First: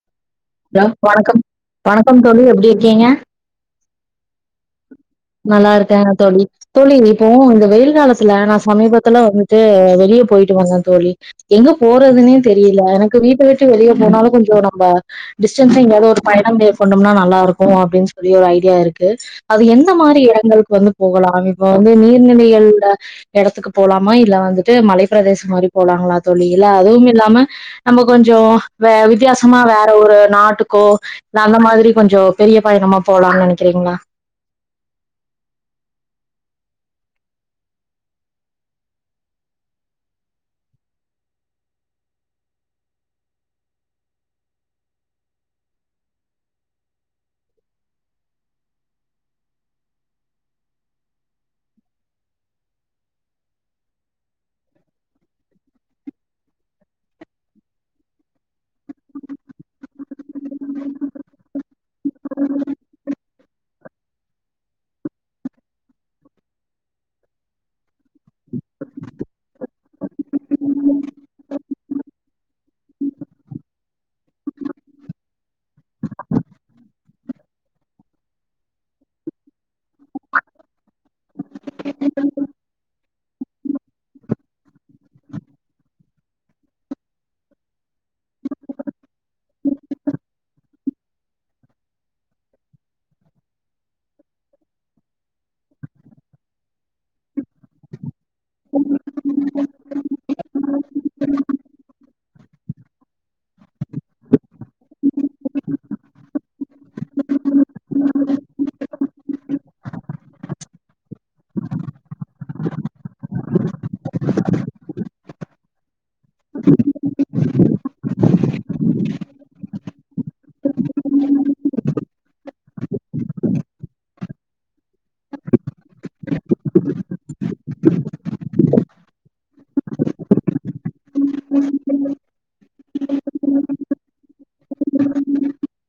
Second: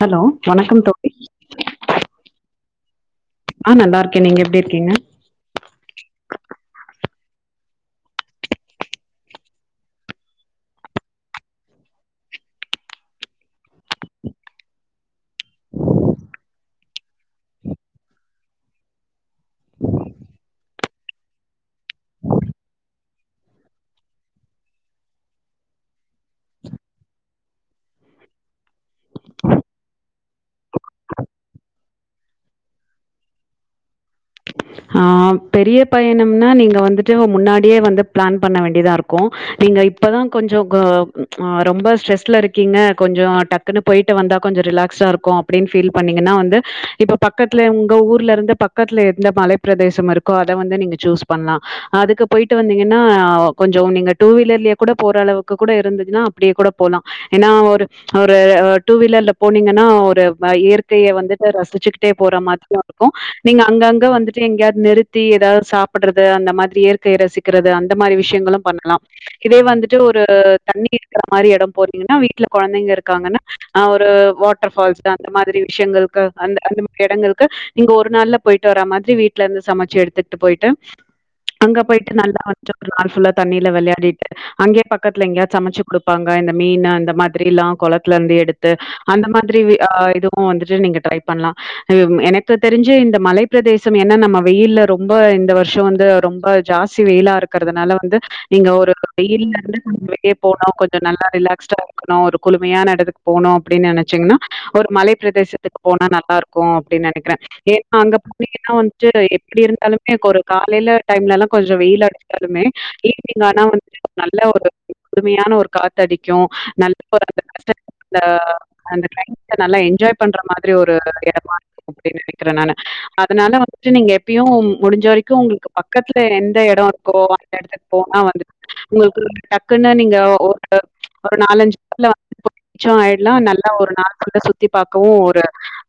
Hello வணக்கம் ய தோழி வணக்கம் வணக்கம் தோழி எப்டி இருக்கீங்க ஆ இருகே நீங்க எப்படி இருக்கீங்க நல்லா இருக்கேன்ங்க தோழி தோழி இப்போ இந்த வெயில் காலத்துல நா சமீபத்துல வந்துட்டு வெளியே போயிட்டு வந்தே தோழி எங்க போறதுன்னே தெரியல எனக்கு வீட்டை விட்டு வெளியே போனாலு கொஞ்ச நம்ம டிஸ்டன்ஸிங்காவது ஒரு பயணம் மேற்கொண்டோம்னா நல்லா இருக்கு அப்படின்னு சொல்லி ஒரு ஐடியா இருக்கு அது எந் அந்த மாரி இடங்களுக்கு வந்து போகலா இப்ப வந்து நீர்நிலைகள இடத்துக்கு போலாமா இல்ல வந்துட்டு மலைப்ப பிரதேசம் மாரி போலாங்களா தோழி இல்ல அதுவும் இல்லாம நம்ம கொஞ்ச வே வித்தியாசமா வேற ஒரு நாட்டுக்கோ இல்ல அந்த மாதிரி கொஞ்சோ பெரிய பயணமா போலாம்னு நினைக்கிறீங்களா ம் பெரிய பயணம்னா நீங்க வந்துட்டு முன்னாடியே வந்து பிளான் பண்ண வேண்டியதா இருக்கு நீங்க இப்பதா கொஞ்சோ ஆ ரொம்ப ஸ்ரெஸ்ல இருக்கீங்க கொஞ்சோ டக்குன்னு போயட்டு வந்தா கொஞ்சோ ரிலாக்ஸா இருக்கு அப்படின்னு பீல் பண்ணீங்கன்னா வந்து இப்ப பக்கத்துல உங்க ஊர்ல இருந்து பக்கத்துல இருந்து மலைப்பிரதேசம் இருக் அத வந்து நீங்க சூயூஸ் பண்ணலா அதுக்கு போயிட்டு வந்தீங்கன்னா கொஞ்சம் நீங்க டூ வீலர்லயே கூட போற அளவுக்கு கூட இருந்துதுன்னா அப்படியே கூட போலா ஏன்னா ஒரு அ ஒரு டூ வீலர்ல போனீங்கன்னா ஒரு வை இயற்கைய வந்துட்டு ரசிச்சுகிட்டே போற மாரியும் இருக்கு நீங்க அங்கங்க வந்துட்டு எங்கயாவது நிறுத் சுத்தி ஏதாவது சாப்பிடுறது அந்த மாதிரி இயற்கையை ரசிக்கிறது அந்த மாரி விஷயங்களும் பண்ணலா இதே வந்துட்டு ஒரு தண்ணி இருக்கிற மாரி இடம் போனீங்கன்னா வீட்டுல கெழந்தைங்க இருக்காங்கன்னா ஆ ஒரு வாட்டர் பால்ஸ் அந்த மாதிரி விஷயங்களுக்கு அந்த அந்த இடங்களுக்கு நீங்க ஒரு நாள்ல போயிட்டு வர மாதிரி வீட்டுல இருந்து சமைச் சு எடுத்துட்டு போயிட்டு அங்க போயிட்டு நல்லா வந்து நாள் ஃபுல்லா தண்ணியில விளையாடிட்டு அங்கேயே பக்கத்துல எங்கேயாவா சமைச்சு குடுப்பாங்க இந்த மீன் அந்த மாதிரி எல்லா குளத்துல இருந்து எடுத்து அந்த மாதிரி வி ஆ இதுவும் வந்துட்டு நீங்க ட்ரை பண்ணலா எனக்கு தெரிஞ்சு இந்த மலை பிரதேசம் என்ன நம்ம வெயில ரொம்ப இந்த வருஷம் வந்து ரொம்ப ஜாஸ்தி வெயிலா இருக்கிறதுனால வந்து நீங்க ஒரு வெயில் நாள்ல கொஞ்சோ வெளிய போன கொஞ்சோ நல்லா ரிலாக்ஸா இருக்கணு ஒரு குழுமையான இடத்துக்கு போனும் அப்படின்னு நினைச்சீங்கன்னா ஒரு மலை பிரதேசத்துக்கு போனா நல்லா இருக்கு அப்டின்னு நினைக்கிறே ஏன்னா அங்கபோனீங்கன்னா வந்துட்டு எப்படி இரு இருந்தாலுமே ஒரு காலையில டைம்ல்லால கொஞ்ச வெயில் அடிசாலுமே ஈவினிங் ஆனா வந்து நல்ல ஒரு முழுமையான ஒரு காத்தடிக்கு நல்ல [inaudible] அந்த க்கிளைமேட்பண்ற மாதிரி ஒரு இடமா இருப்ப நினைக்கிறே நானு அதனால வந்து நீங்க எப்பயு முடிஞ்ச வரைக்கு உங்களுக்கு பக்கத்துல எந்த இடம் இருக்கோ அந்த இடத்துக்கு போனா வந்து உங்களுக்கு டக்குன்னு நீங்க ஒரு ஒரு நாலஞ்சு நாள்ல வந்து [inaudible] பச்சம் ஆயிடலா நல்லா ஒரு நாள் புல்லா சுத்தி பார்க்கவு ஒரு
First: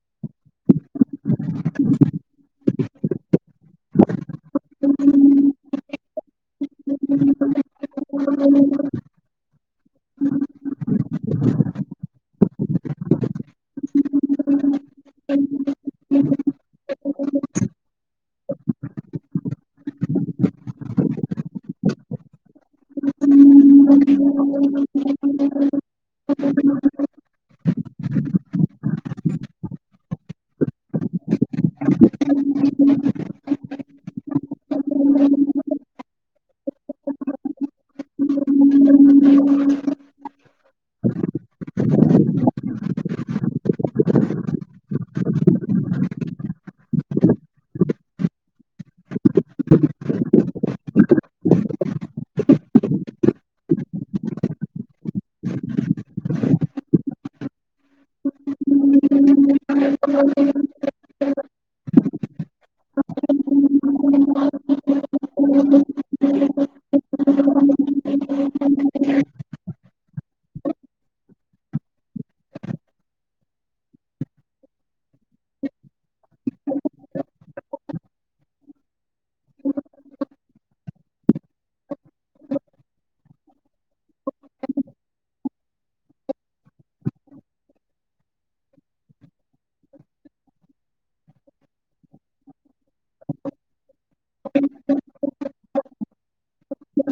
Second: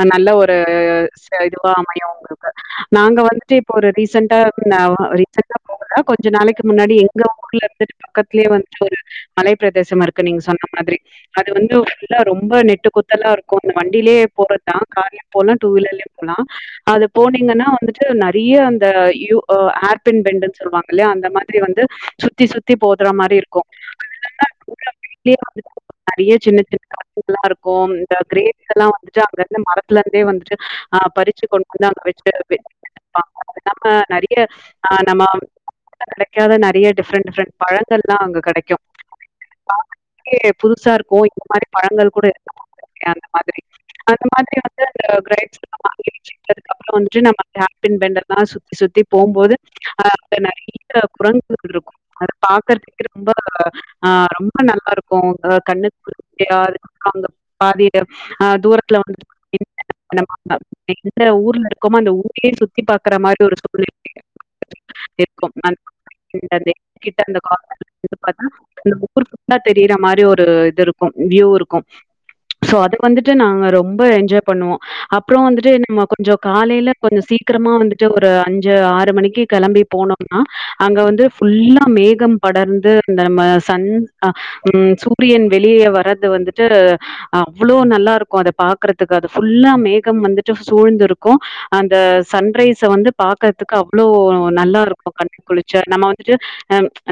அ நல்ல ஒரு இதுவா அமையு உங்களுக்கு நாங்க வந்துட்டு இப்ப ஒரு ரீசண்டா நா ரீசா போகுல கொஞ்ச நாளைக்கு முன்னாடி எங்க ஊர்ல இருந்துட்டு பக்கத்தலயே வந்துட்டு ஒரு மலை பிரதேசம் இருக்கு நீங்க சொன்ன மாதிரி அது வந்துல்லா ரொம்ப நெட்டு குத்தலா இருக்கு வண்டியிலயே போறதுதான் கார்லயும் போகலா டூ வீலர்லயும் போகலா அது போனீங்கன்னா வந்துட்டு நா றைய அந்த யூ அ ஏர் பின் பெண்டுன்னு சொல்லுவாங்க இல்லையா அந்த மாரி வந்து சுத்தி சுத்தி போதற மாரி இருக்கு அதுல [inaudible] வந்துட்டு சின்ன சின்ன இருக்கும் இந்த கிரேப்ஸ்ல்லா வந்துட்டு அங்க இருந்து மரத்துல இருந்தே வந்துட்டு அ பறிச்சு கொண்டுந்து அங்க வச்சாங்க அ நம்ம நெறைய ஆ நம்ம கிடைக்காத நிறைய டிஃரெண்ட் டிரெண்ட் பழங்கல்லா அங்க கிடைக்கும் புதுசா இருக்கு இந்த மாதிரி பழங்கள் கூட அந்த மாரி [inaudible] அந்த மாதிரியான கிரேப்ஸ்ல்லா வாங்கி வெச்சிட்டு [inaudible] வந்துட்டு நம்ம யூ பின் பெண்டல்லாம் சுத்தி சுத்தி போகும்போது அ அங்க நிறைய குரங்குகள் இருக்கு அத பாக்கறதுக்கு ரொம்ப அ ரொம்ப நல்லா இருக்கு அ கண்ணுக்கு குளிர்ச்சியா அங்க பாதி அ தூரத்துல வந்து [inaudible] எந்த ஊர்ல இருக்கோமோ அந்த ஊர் சுத்தி சுத்தி பாக்குற மாரி [inaudible] [inaudible] ஒரு சூழ்நிலை இருக்கு அந்தார்த்தா அந்த ஊருக்கு தெரியிற மாரி ஒரு இது இருக்கும் வியூ இருக்கும் சோ அத வந்துட்டு நாங்க ரொம்ப என்ஜாய் பண்ணுவோ அப்புறோ வந்துட்டு நம்ம கொஞ்சோ காலைல கொஞ்சோ சீக்கரமா வந்துட்டு ஒரு அஞ்சு ஆறு மணிக்கு கெளம்பி போனோம்னா அங்க வந்து ஃபுல்லா மேகம் படர்ந்து அந்த நம்ம சண்ஹ் உ சூரியன் வெளியே வரது வந்துட்டு அவ்வளோ நல்லா இருக்கு அத பாக்குறதுக்கு அது ஃபுல்லா மேகம் வந்துட்டு சூழ்ந்துருக்கு அந்த சன்ரைஸ வந்து பாக்கறதுக்கு அவ்ளோ நல்லாருக்கு கண்ணுக்கு குளிர்ச்சியா நம்ம வந்துட்டு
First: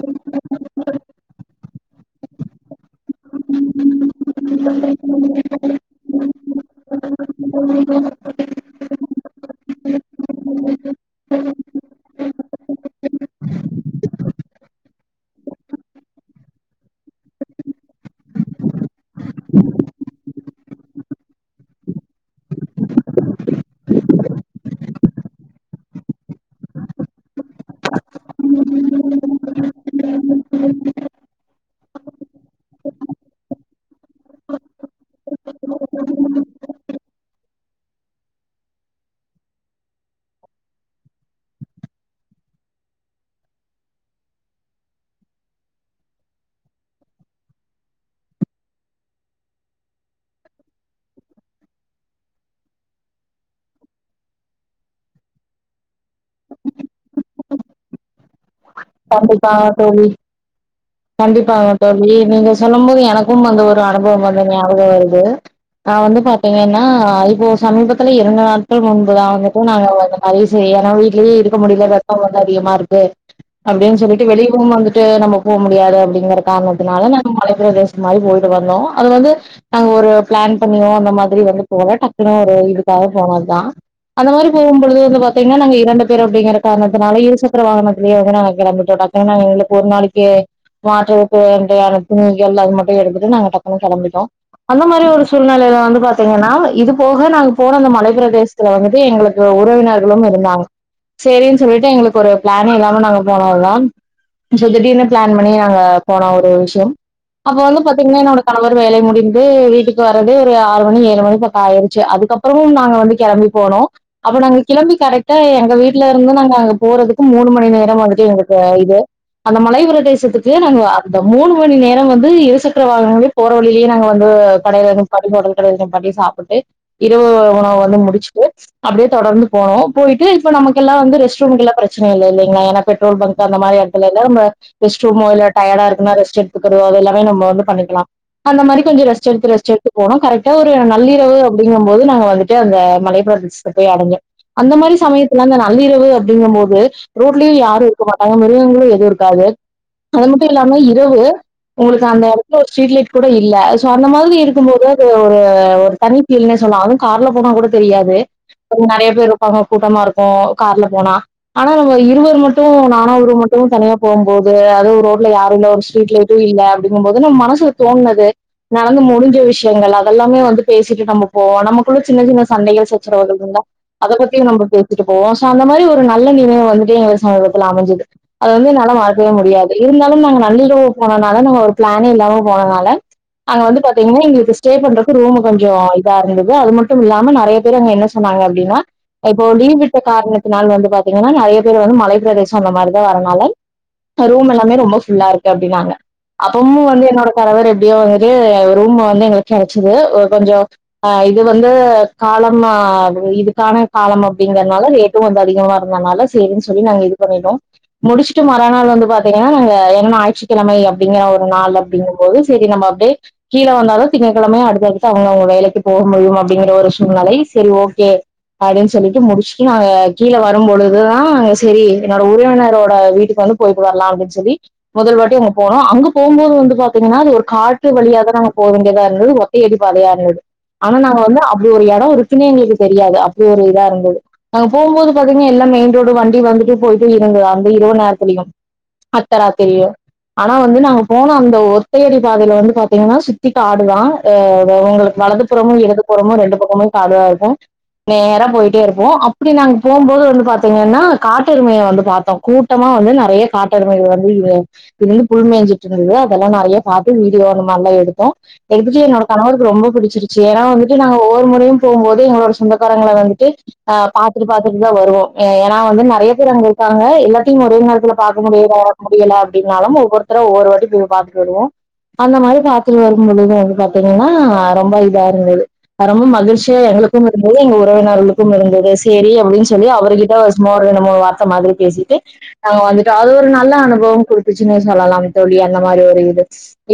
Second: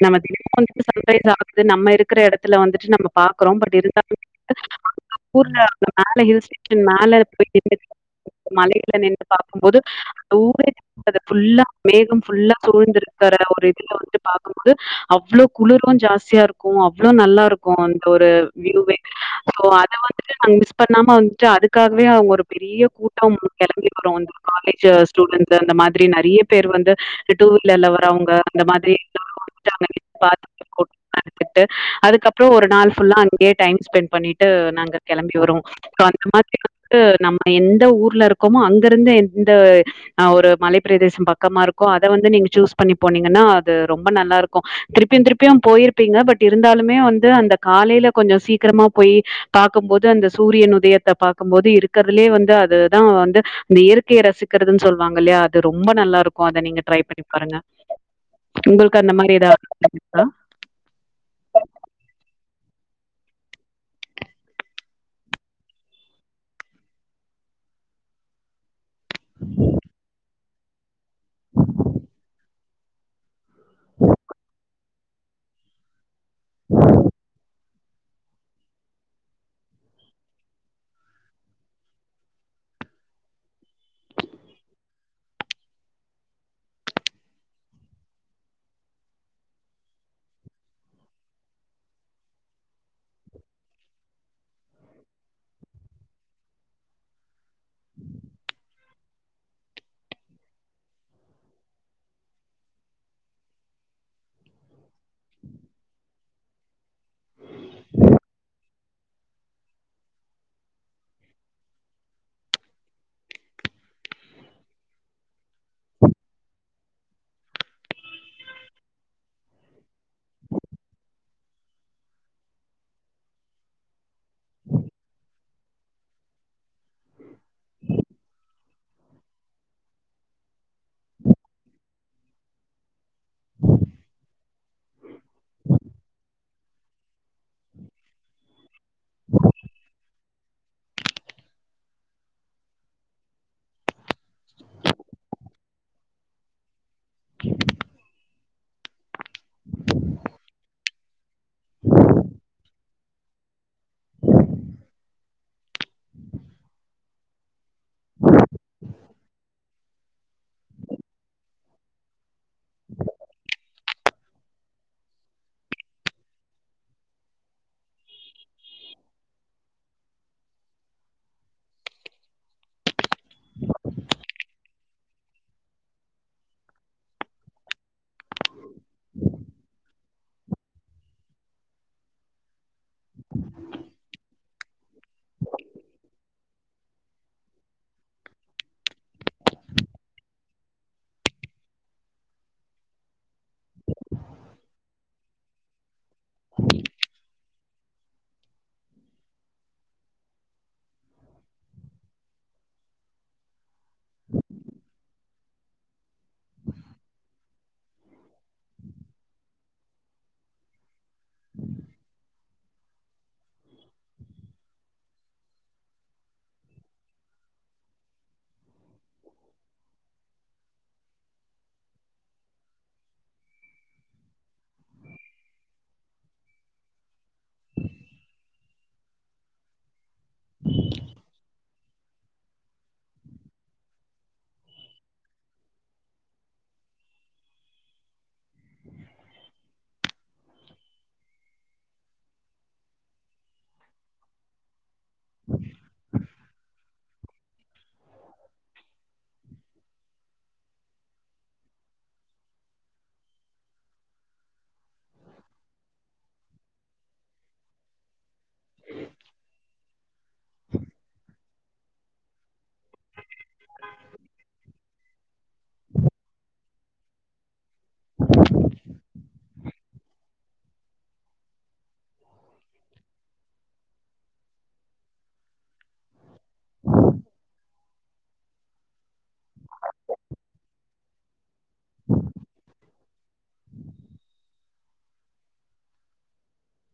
நம்ம தினோ வந்துட்டு சன்ரைஸ் ஆகுக்குது நம்ம இருக்கிற எடத்துல வந்துட்டு நம்ம பாக்குறோ பட் இருந்தாலு அந்த ஊர்லந்த மேல ஹில்ஸ்டேஷன் மேல போய் நின்னு [inaudible] மலையில நின்னு பாக்கும்போது அந்த ஊரே ஃபுல்லா மேகம் ஃபுல்லா தூழ்ந்திருக்கிற ஒரு இதுல வந்துட்டு பாக்கும்போது அவ்ளோ குளிரு ஜாஸ்தியா இருக்கு அவ்ளோ நல்லா இருக்கு அந்த ஒரு வியூவே சோ அத வந்துட்டு நாங்க மிஸ் பண்ணாம வந்துட்டு அதுக்காகவே அவங்க ஒரு பெரிய கூட்டோ கெளம்பி அப்பறோ அந்த காலேஜு ஸ்டூடென்ட்டூ அந்த மாத்ரி நைரையா பேர் வந்து டூ வீலர்ல வரவங்க அந்த மாத்ரிலா [inaudible] அதுக்கப்புறம் ஒரு நாள் ஃபுல்லா அங்க டைம் ஸ்பெண்ட் பண்ணிட்டு நாங்க கெளம்பி வருவோ சோ அந்த மாத்ரி நம்ம எந்த ஊர்ல இருக்கோமோ அந் இந்துருந்து எந்த ஒரு மலைப்பிரதேசம் பக்கமா இருக்கோ அத வந்து நீங்க சூஸ் பண்ணி போனீங்கன்னா அது ரொம்ப நல்லா இருக்கு திருப்பியு திருப்பியு போயிருப்பீங்க பட் இருந்தாலுமே வந்து அந்த காலையில கொஞ்சோ சீக்கரமா போய் பாக்கும்போது அந்த சூரியன் உதயத்த பாக்கும்போது இருக்கிறதுலயே வந்து அதுதா வந்து இந்த இயற்கய ரசிக்கிறதுன்னு சொல்லுவாங்க இல்லையா அது ரொம்ப நல்லாருக்கும் அத நீங்க ட்ரை பண்ணி பாருங்க உங்களுக்கு அந்த மாரி கண்டிப்பா ஏதாவது தோழி இருக்கா கண்டிப்பாங்க தோழி நீங்க சொல்லும்போது எனக்கும் அந்த ஒரு அனுபவம் வந்து ஞாபகோ வருது நா வந்து பாத்தீங்கன்னா இப்போ சமீபத்துல இரண்டு நாள் முன்புதா வந்துட்டு நாங்க அந்த மாரி [unintelligible] இதே இருக்க முடில வெப்பம் வந்து அதிகமா இருக்கு எட் அப்டின்னு சொல்லிட்டு வெளியவுவந்துட்டு ட்டு நம்ம போ முடியாது அப்டி ங்கிற காரணத்தினால ங்ற காரனத்தனால நம்ம மலை பிரதேசம் மாரி போயிட்டு வர்னு அது வந்து நாங்க ஒரு பிளான் பண்ணியோ அந்த மாத்ரி வந்து போல டக்குனு ஒரு இதுக்காக போனதுதா அந்த மாரி போகும்பொழுது வந்து பாத்தீங்கன்னா நாங்க இரண்டு பேர் அப்டிங்கற காரணத்தினால இருசக்கர வாகனத்திலேயே ப்ப நாங்க கெளம்பிட்டோ ட்ககுனு நாங்க எங்களுக்கு ஒரு நாளைக்கே வாட்டர் துன்டு [unintelligible] அதுட்டு எடுத்துட்டு நாங்க டக்குனு கெளம்பிட்டோ அந்த மாரி ஒரு சூழ்நெலேலந்துங்கன்னா இது போக நாங்க போன அந்த மலைப்பிரதேசத்துல வந்து எங்களுக் உறவினர்களு இருந்தாங்க சரின்னு சொல்லிட்டு எங்களுக்கு ஒரு பிளானே இல்லாம நாங்க போனதுதான் ஜோ திடீர்னு பிளான் பண்ணி நாங்க போனா ஒரு விஷயம் அப்ப வந்து பாத்தீங்கன்னா என்னோட க அவரு வேலை முடிந்து வீட்டுக்கு வரதே ஒரு ஆறு மணி ஏழு மணி பக்கோ ஆயிருச்சு அதுக்கப்புறமு நாங்க வந்து கிளம்பி போனோ அப்போ நாங்க கிளம்பி கரெக்டா எங்க வீட்டுல இருந்து நாங்க அங்க போறதுக்கு மூணு மணி நேரோ வந்துட்டு து வந்துட்டு இது அந்த மலைபிரதேசத்துக்கு நாங்க அந்த மூணு மணி நேரோ வந்து இரு சக்கர வாகனங்களே போற வழிலயே நாங்க வந்து [unintelligible] சாப்பிட்டு இரவு உணவு வந்து முடிச்சிட்டு அப்டியே தொடர்ந்து போனோ போயிட்டு இப்ப நமக்கெல்லா வந்து ரெஸ்ட்ரூம்குலா பிரச்சன இல்ல இல்லேங்களா ஏனா பெட்ரோல் பங்க் அந்த மாரி எடத்துல இருந்தே நம்ம ரெஸ்ட் ரூமோ இல்ல டயார்டா இருக்குனா ரெஸ்ட் எடுத்துக்கரோ அத எல்லாமே நம்மோ வந்து பண்ணிக்கலா அந்த மாரி கொஞ்சோ ரெஸ்ட் எடுத்து ரெஸ்ட் எடுத்து போனோ கரெக் ஒரு நள்ளிரவு அப்டிங்கும்போது நாங்க வந்துட்டு அந்த மலைப்பிரதேசத்த போய் அடைஞ்சோ அந்த மாரி சமயத்துல அந்த நள்ளிரவு அப்டிங்கும்போது ரோட்லே யாரூ அப்போ மிருகங்களு எதுவு இருக்காது அது மட்டு இல்லாம இரவு உங்களுக்கு அந்த எடத்துல ஒரு ஸ்ட்ரீட் லைட் கூட இல்ல சோ அந்த மாத்ரி இருக்கும்போது அது ஒரு தனி ஃபீல்னே சொல்லளா அதுவு கார்ல போனா கூட தெரியாது நெரையா பேர் இருப்பாங்க கூட்டமா இருக்கு கார்ல போன ஆனா இருவர் மட் மட்டு நானு அவரூ மட்டு தனியா போம் போது அதுவு ரோட்ல யாரு இல்ல ஒரு ஸ்ட்ரீட் லைட்டு இல்ல அப்டிங்கும் போது நம்ம மனசுல தோண்னது நடந்து முடிஞ்ச விஷயங்கள் அதெல்லாமே வந்து பேசிட்டு நம்ம போவோ நமக்குள்ள சின்ன சின்ன சண்டைகள் சச்சரவுகள் இருந்தா அத பத்தியு நம்ம பேசிட்டு போவோ சோ அந்த மாரி ஒரு நல்ல நினைவு வந்துட்டு [unintelligible] அமைஞ்சது அது வந்து என்னால மறக்கவே முடியாது இருந்தாலு நாங்க நள்ளிரவு போனனால நாங்க ஒரு பிளானே இல்லாம போனனால அங்க வந்து பாத்தீங்கன்னா எங்களுக்கு ஸ்டே பண்றது ரூம் கொஞ்சோ இதா இருந்தது அது மட்டுமில்லாம நெறையா பேர் அங்க என்ன சொன்னாங்க அப்டின்னா இப்போ லீவ் விட்ட காரணத்தினால வந்து பாத்தீங்கன்னா நெறையா பேர் வந்து மலை பிரேதேசோ அந்த மாரிதா வரனால ரூம் எல்லாமே ரொம்ப ஃபுல்லா இருக்கு அப்டின்னாங்க அப்பமு வந்து என்னோட கனவர் எப் அப்டியே ஒரு ரூம வந்து எங்களுக்கு கெடைச்சுது கொஞ்சோ இது வந்து காலம் இதுக்கான காலம் அப்டிங்கிறனால ரேட்டும் கொஞ்சோ அதிகமா இருந்தனால சேரினு சொல்லி நாங்க இது இது பன்னிட்டோ முடிச்சுட்டு மறா நாள் வந்து பாத்தீங்கன்னா நாங்க என்னன்ன ஞாயிற்றுக்கிழமை அப்டிங்கிற ஒரு நாள் அப்டிங்கும் போது சரி நம்ம அப்டியே கீழ வந்தாலு திங்ககிழமையா அடுத்தடுத்து அவங்க அவங்க வேலைக்கு போக முடியு அப்டிங்கற ஒரு சூழ்நிலை சரி ஓகே அப்டின்னு சொல்லிட்டு முடிச்சுட்டு நாங்க கீழ வரும்பொழுதுதா செரி என்னோட உறவினரோட வீட்டுக்கு வந்து போயிட்டு வரலா அப்டின்னு சொல்லி முதல் வாட்டி அங்க போனோ அங்க போம்போது வந்து பாத்தீங்கன்னா அது ஒரு காட்டு வழியா தா நாங்க போக வேண்டியதா இருந்தது ஒத்த அடிப்பாதயா இருந்தது ஆனா நாங்க வந்து அப்டி ஒரு எடோ இருக்குன்னே எங்களுக்கு தெரியாது அப்டி ஒரு இதா இருந்தது நாங்க போம்போது பாத்தீங்கன்னா எல்லா மெயின் ரோடு வண்டி வந்துட்டு போய்ட்டே இறங்குனா அந்த இரவு நேரத்திலயு அத்தராத்திரியு ஆனா வந்து நாங்க போன அந்த ஒத்தயடி பாதையில வந்து பாத்தீங்கன்னா சுத்தி காடுதா அ உங்களுக்கு வலது புறமோ இடதுப்புறமோ ரெண்டு பக்கமு காடுதா இருக்கு நேரா போயிட்டே இருப்போ அப்டி நாங்க போம்போது வந்து பாத்தீங்கன்னா காட் காட்டெருமைய வந்து பாத்தோ கூட்டமா வந்து நெறையா காட்டெருமைகள் வந்து இருந்து புல்மேஞ்சுட்டு இருந்தது அதெல்லா நெறையா பாத்து வீடியோ அந்த மாரிலா எடுத்தோ எடுத்துட்டு என்னோட கணவருக்கு ரொம்ப பிடிச்சிருச்சு ஏன்னா வந்துட்டு நாங்க ஒவ்வொரு முறையு போம்போது எங்களோட சொந்தக்காரங்கள வந்துட்டு அ பாத்துட்டு பாத்துட்டு தா வருவோ ஏனா வந்து நெறையா கிறவங்க இருக்காங்க இல்ல [unintelligible] ஒரே நேரத்துல பாக்க முடியிரோ முடியல அப்டின்னாலு ஒவ்வொருத்தரா ஒவ்வொரு வாட்டி போய் பாத்துட்டு வருவோ அந்த மாரி பாத்துட்டு வரும்பொழுது வந்து பாத்தீங்கன்னா ரொம்ப இதா இருந்துது அ ரொம்ப மகிழ்ச்சியா எங்களுக்கும் இருந்தது எங்க ஒரு உறவினர்களுக்கு இருந்தது சேரி அப்டின்னு சொல்லி அவருகிட்ட சும்மா ஒரு ரெண்டு மூணு வார் த்த மாதிரி பேசிட்டு நாங்க வந்துட்டு அது ஒரு நல்ல அனுபவோ குடுத்துச்சுனே சொல்லலா தோழி அந்த மாரி ஒரு இது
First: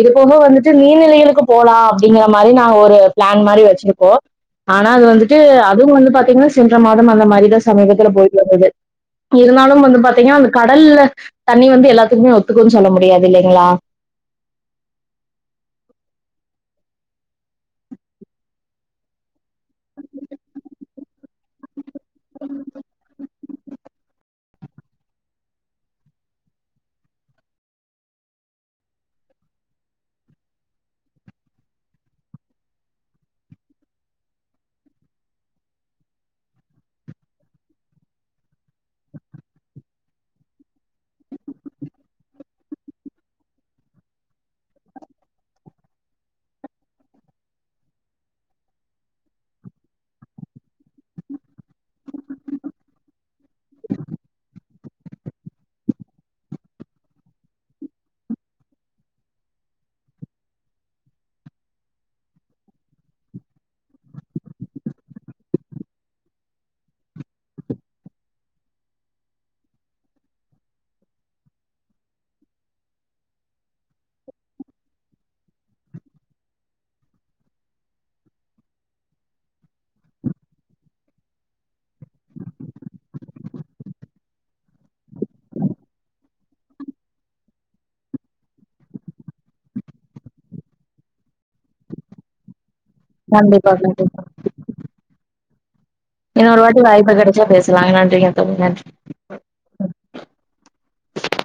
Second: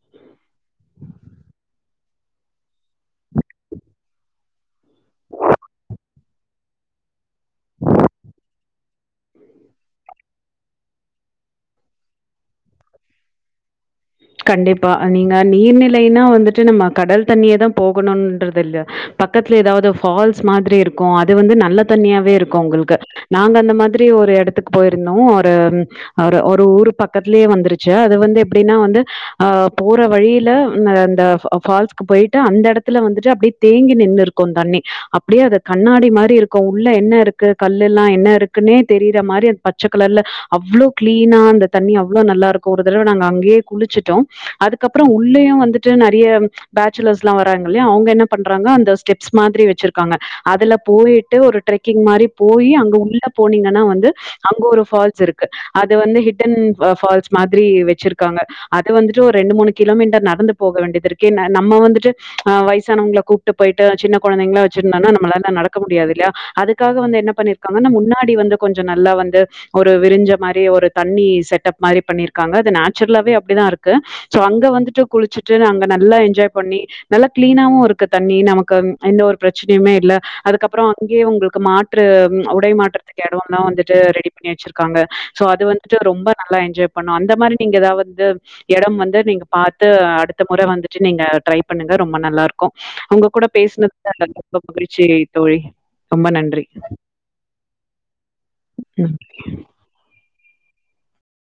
இது போக வந்துட்டு நீர்நிலைகளுக்கு போலா அப்டிங்கிற மாரி நாங்க ஒரு பிளான் மாரி வச்சிருப்போ ஆனா அது வந்துட்டு அதுவு வந்து பாத்தீங்கன்னா சென்ற மாதம் அந்த மாரிதா சமீபத்துல போயிட்டு வந்துது இருந்தாலு வந்து பாத்தீங்கன்னா அந்த கடல்ல தண்ணி வந்து எல்லாத்துக்குமே ஒத்துக்கும்ன்னு சொல்ல முடியாது இல்லைங்களா கண்டிப்பா நீங்க நீர்நிலைனா வந்துட்டு நம்ம கடல் தண்ணியே தா போகணும்ன்றது இல்ல பக்கத்துல ஏதாவது ஃபால்ஸ் மாதிரி இருக்கு அது வந்து நல்ல தன்னியாவே இருக்கோ உங்களுக்கு நாங்க அந்த மாதிரி ஒரு எடத்துக்கு போயிருந்தோ ஒரு ஒரு ஊரு பக்கத்துலயே வந்துருச்சு அது வந்து எப் அப்டின்னா வந்து அ போற வழில ந அந்த ஃபால்ஸுக்கு போயிட்டு அந்த எடத்துல வந்துட்டு அப்டியே தேங்கி நின்னுருக்கு தண்ணி அப்டியே அது கண்ணாடி மாரி இருக்கு உள்ள என்ன இருக்கு கல்லெல்லா என்ன இருக்குன்னே தெரியிற மாரி அந்த பச்ச கலர்ல அவ்ளோ கிளீனா அந்த தண்ணி அவ்ளோ நல்லா இருக்கு ஒரு தரவ நாங்க அங்க அங்கயே குளிச்சிட்டோ அதுக்கப்புறோ உள்ளயு வந்துட்டு நறையா பேச்சுலர்ஸ்லா வராங்கல்லயா அவங்க என்ன பண்றாங்க அந்த ஸ்டெப்ஸ் மாத்ரி வச்சிருக்காங்க அதுல போயிட்டு ஒரு ட்ரெக்கிங் மாரி போயி அங்க உள்ள போனீங்கனா வந்து அங்க ஒரு ஃபால்ஸ் இருக்கு அது வந்து ஹிட்டன் ஃபால்ஸ் மாரி வெச்சிருக் காங்க அத வந்துட்டு ஒரு ரெண்டு மூணு கிலோமீட்டர் நடந்து போக வேண்டியது இருக்கு நம்ம வந்துட்டு அ வயசானவங்கள கூப்பிட்டு போய்ட்டு சின்ன கொழந்தைங்கள வச்சிருந்தானா நம்மளால நடக்க முடியாது இல்லையா அதுக்காக வந்து என்ன பண்ணிருக்காங்க முன்னாடி வந்து கொஞ்சோ நல்லா வந்து ஒரு விரிஞ்ச மாரி ஒரு தண்ணி செட்டப் மாரி பண்ணிருக்காங்க அது நேச் சுரலாவே அப்டிதா இருக்கு சோ அங்க வந்துட்டு குளிச்சுட்டு அங்க நல்லா என்ஜாய் பண்ணி நல்லா கிளீனாவு இருக்கு தண்ணி நமக்கு எந்த ஒரு பிரச்சனையுமே இல்ல அதுக்கப்புறோ அங்கயே உங்களுக்கு மாற்று உடை மாற்றதுக்கு எடோல்லா வந்துட்டு ரெடி பண்ணி வச்சிருக்காங்க சோ அது வந்துட்டு ரொம்ப நல்லா என்ஜாய் பண்ண பன்னோ அந்த மாரி நீங்கதா வந்து எடம் வந்து நீங்க பாத்து அடுத்த முறை வந்துட்டு நீங்க ட்ரை பண்ணுங்க ரொம்ப நல்லா இருக்கோ க்கும் உங்க கூட கண்டிப்பா பேசுனதுல எனக்கு ரொம்ப மகிழ்ச்சி தோழி ரொம்ப இன்னோறு நன்றி. வாட்டி வாய்ப்பு கெடைச்சா பேசலாங்க நன்றிங்க தோழி நன்றி ம்.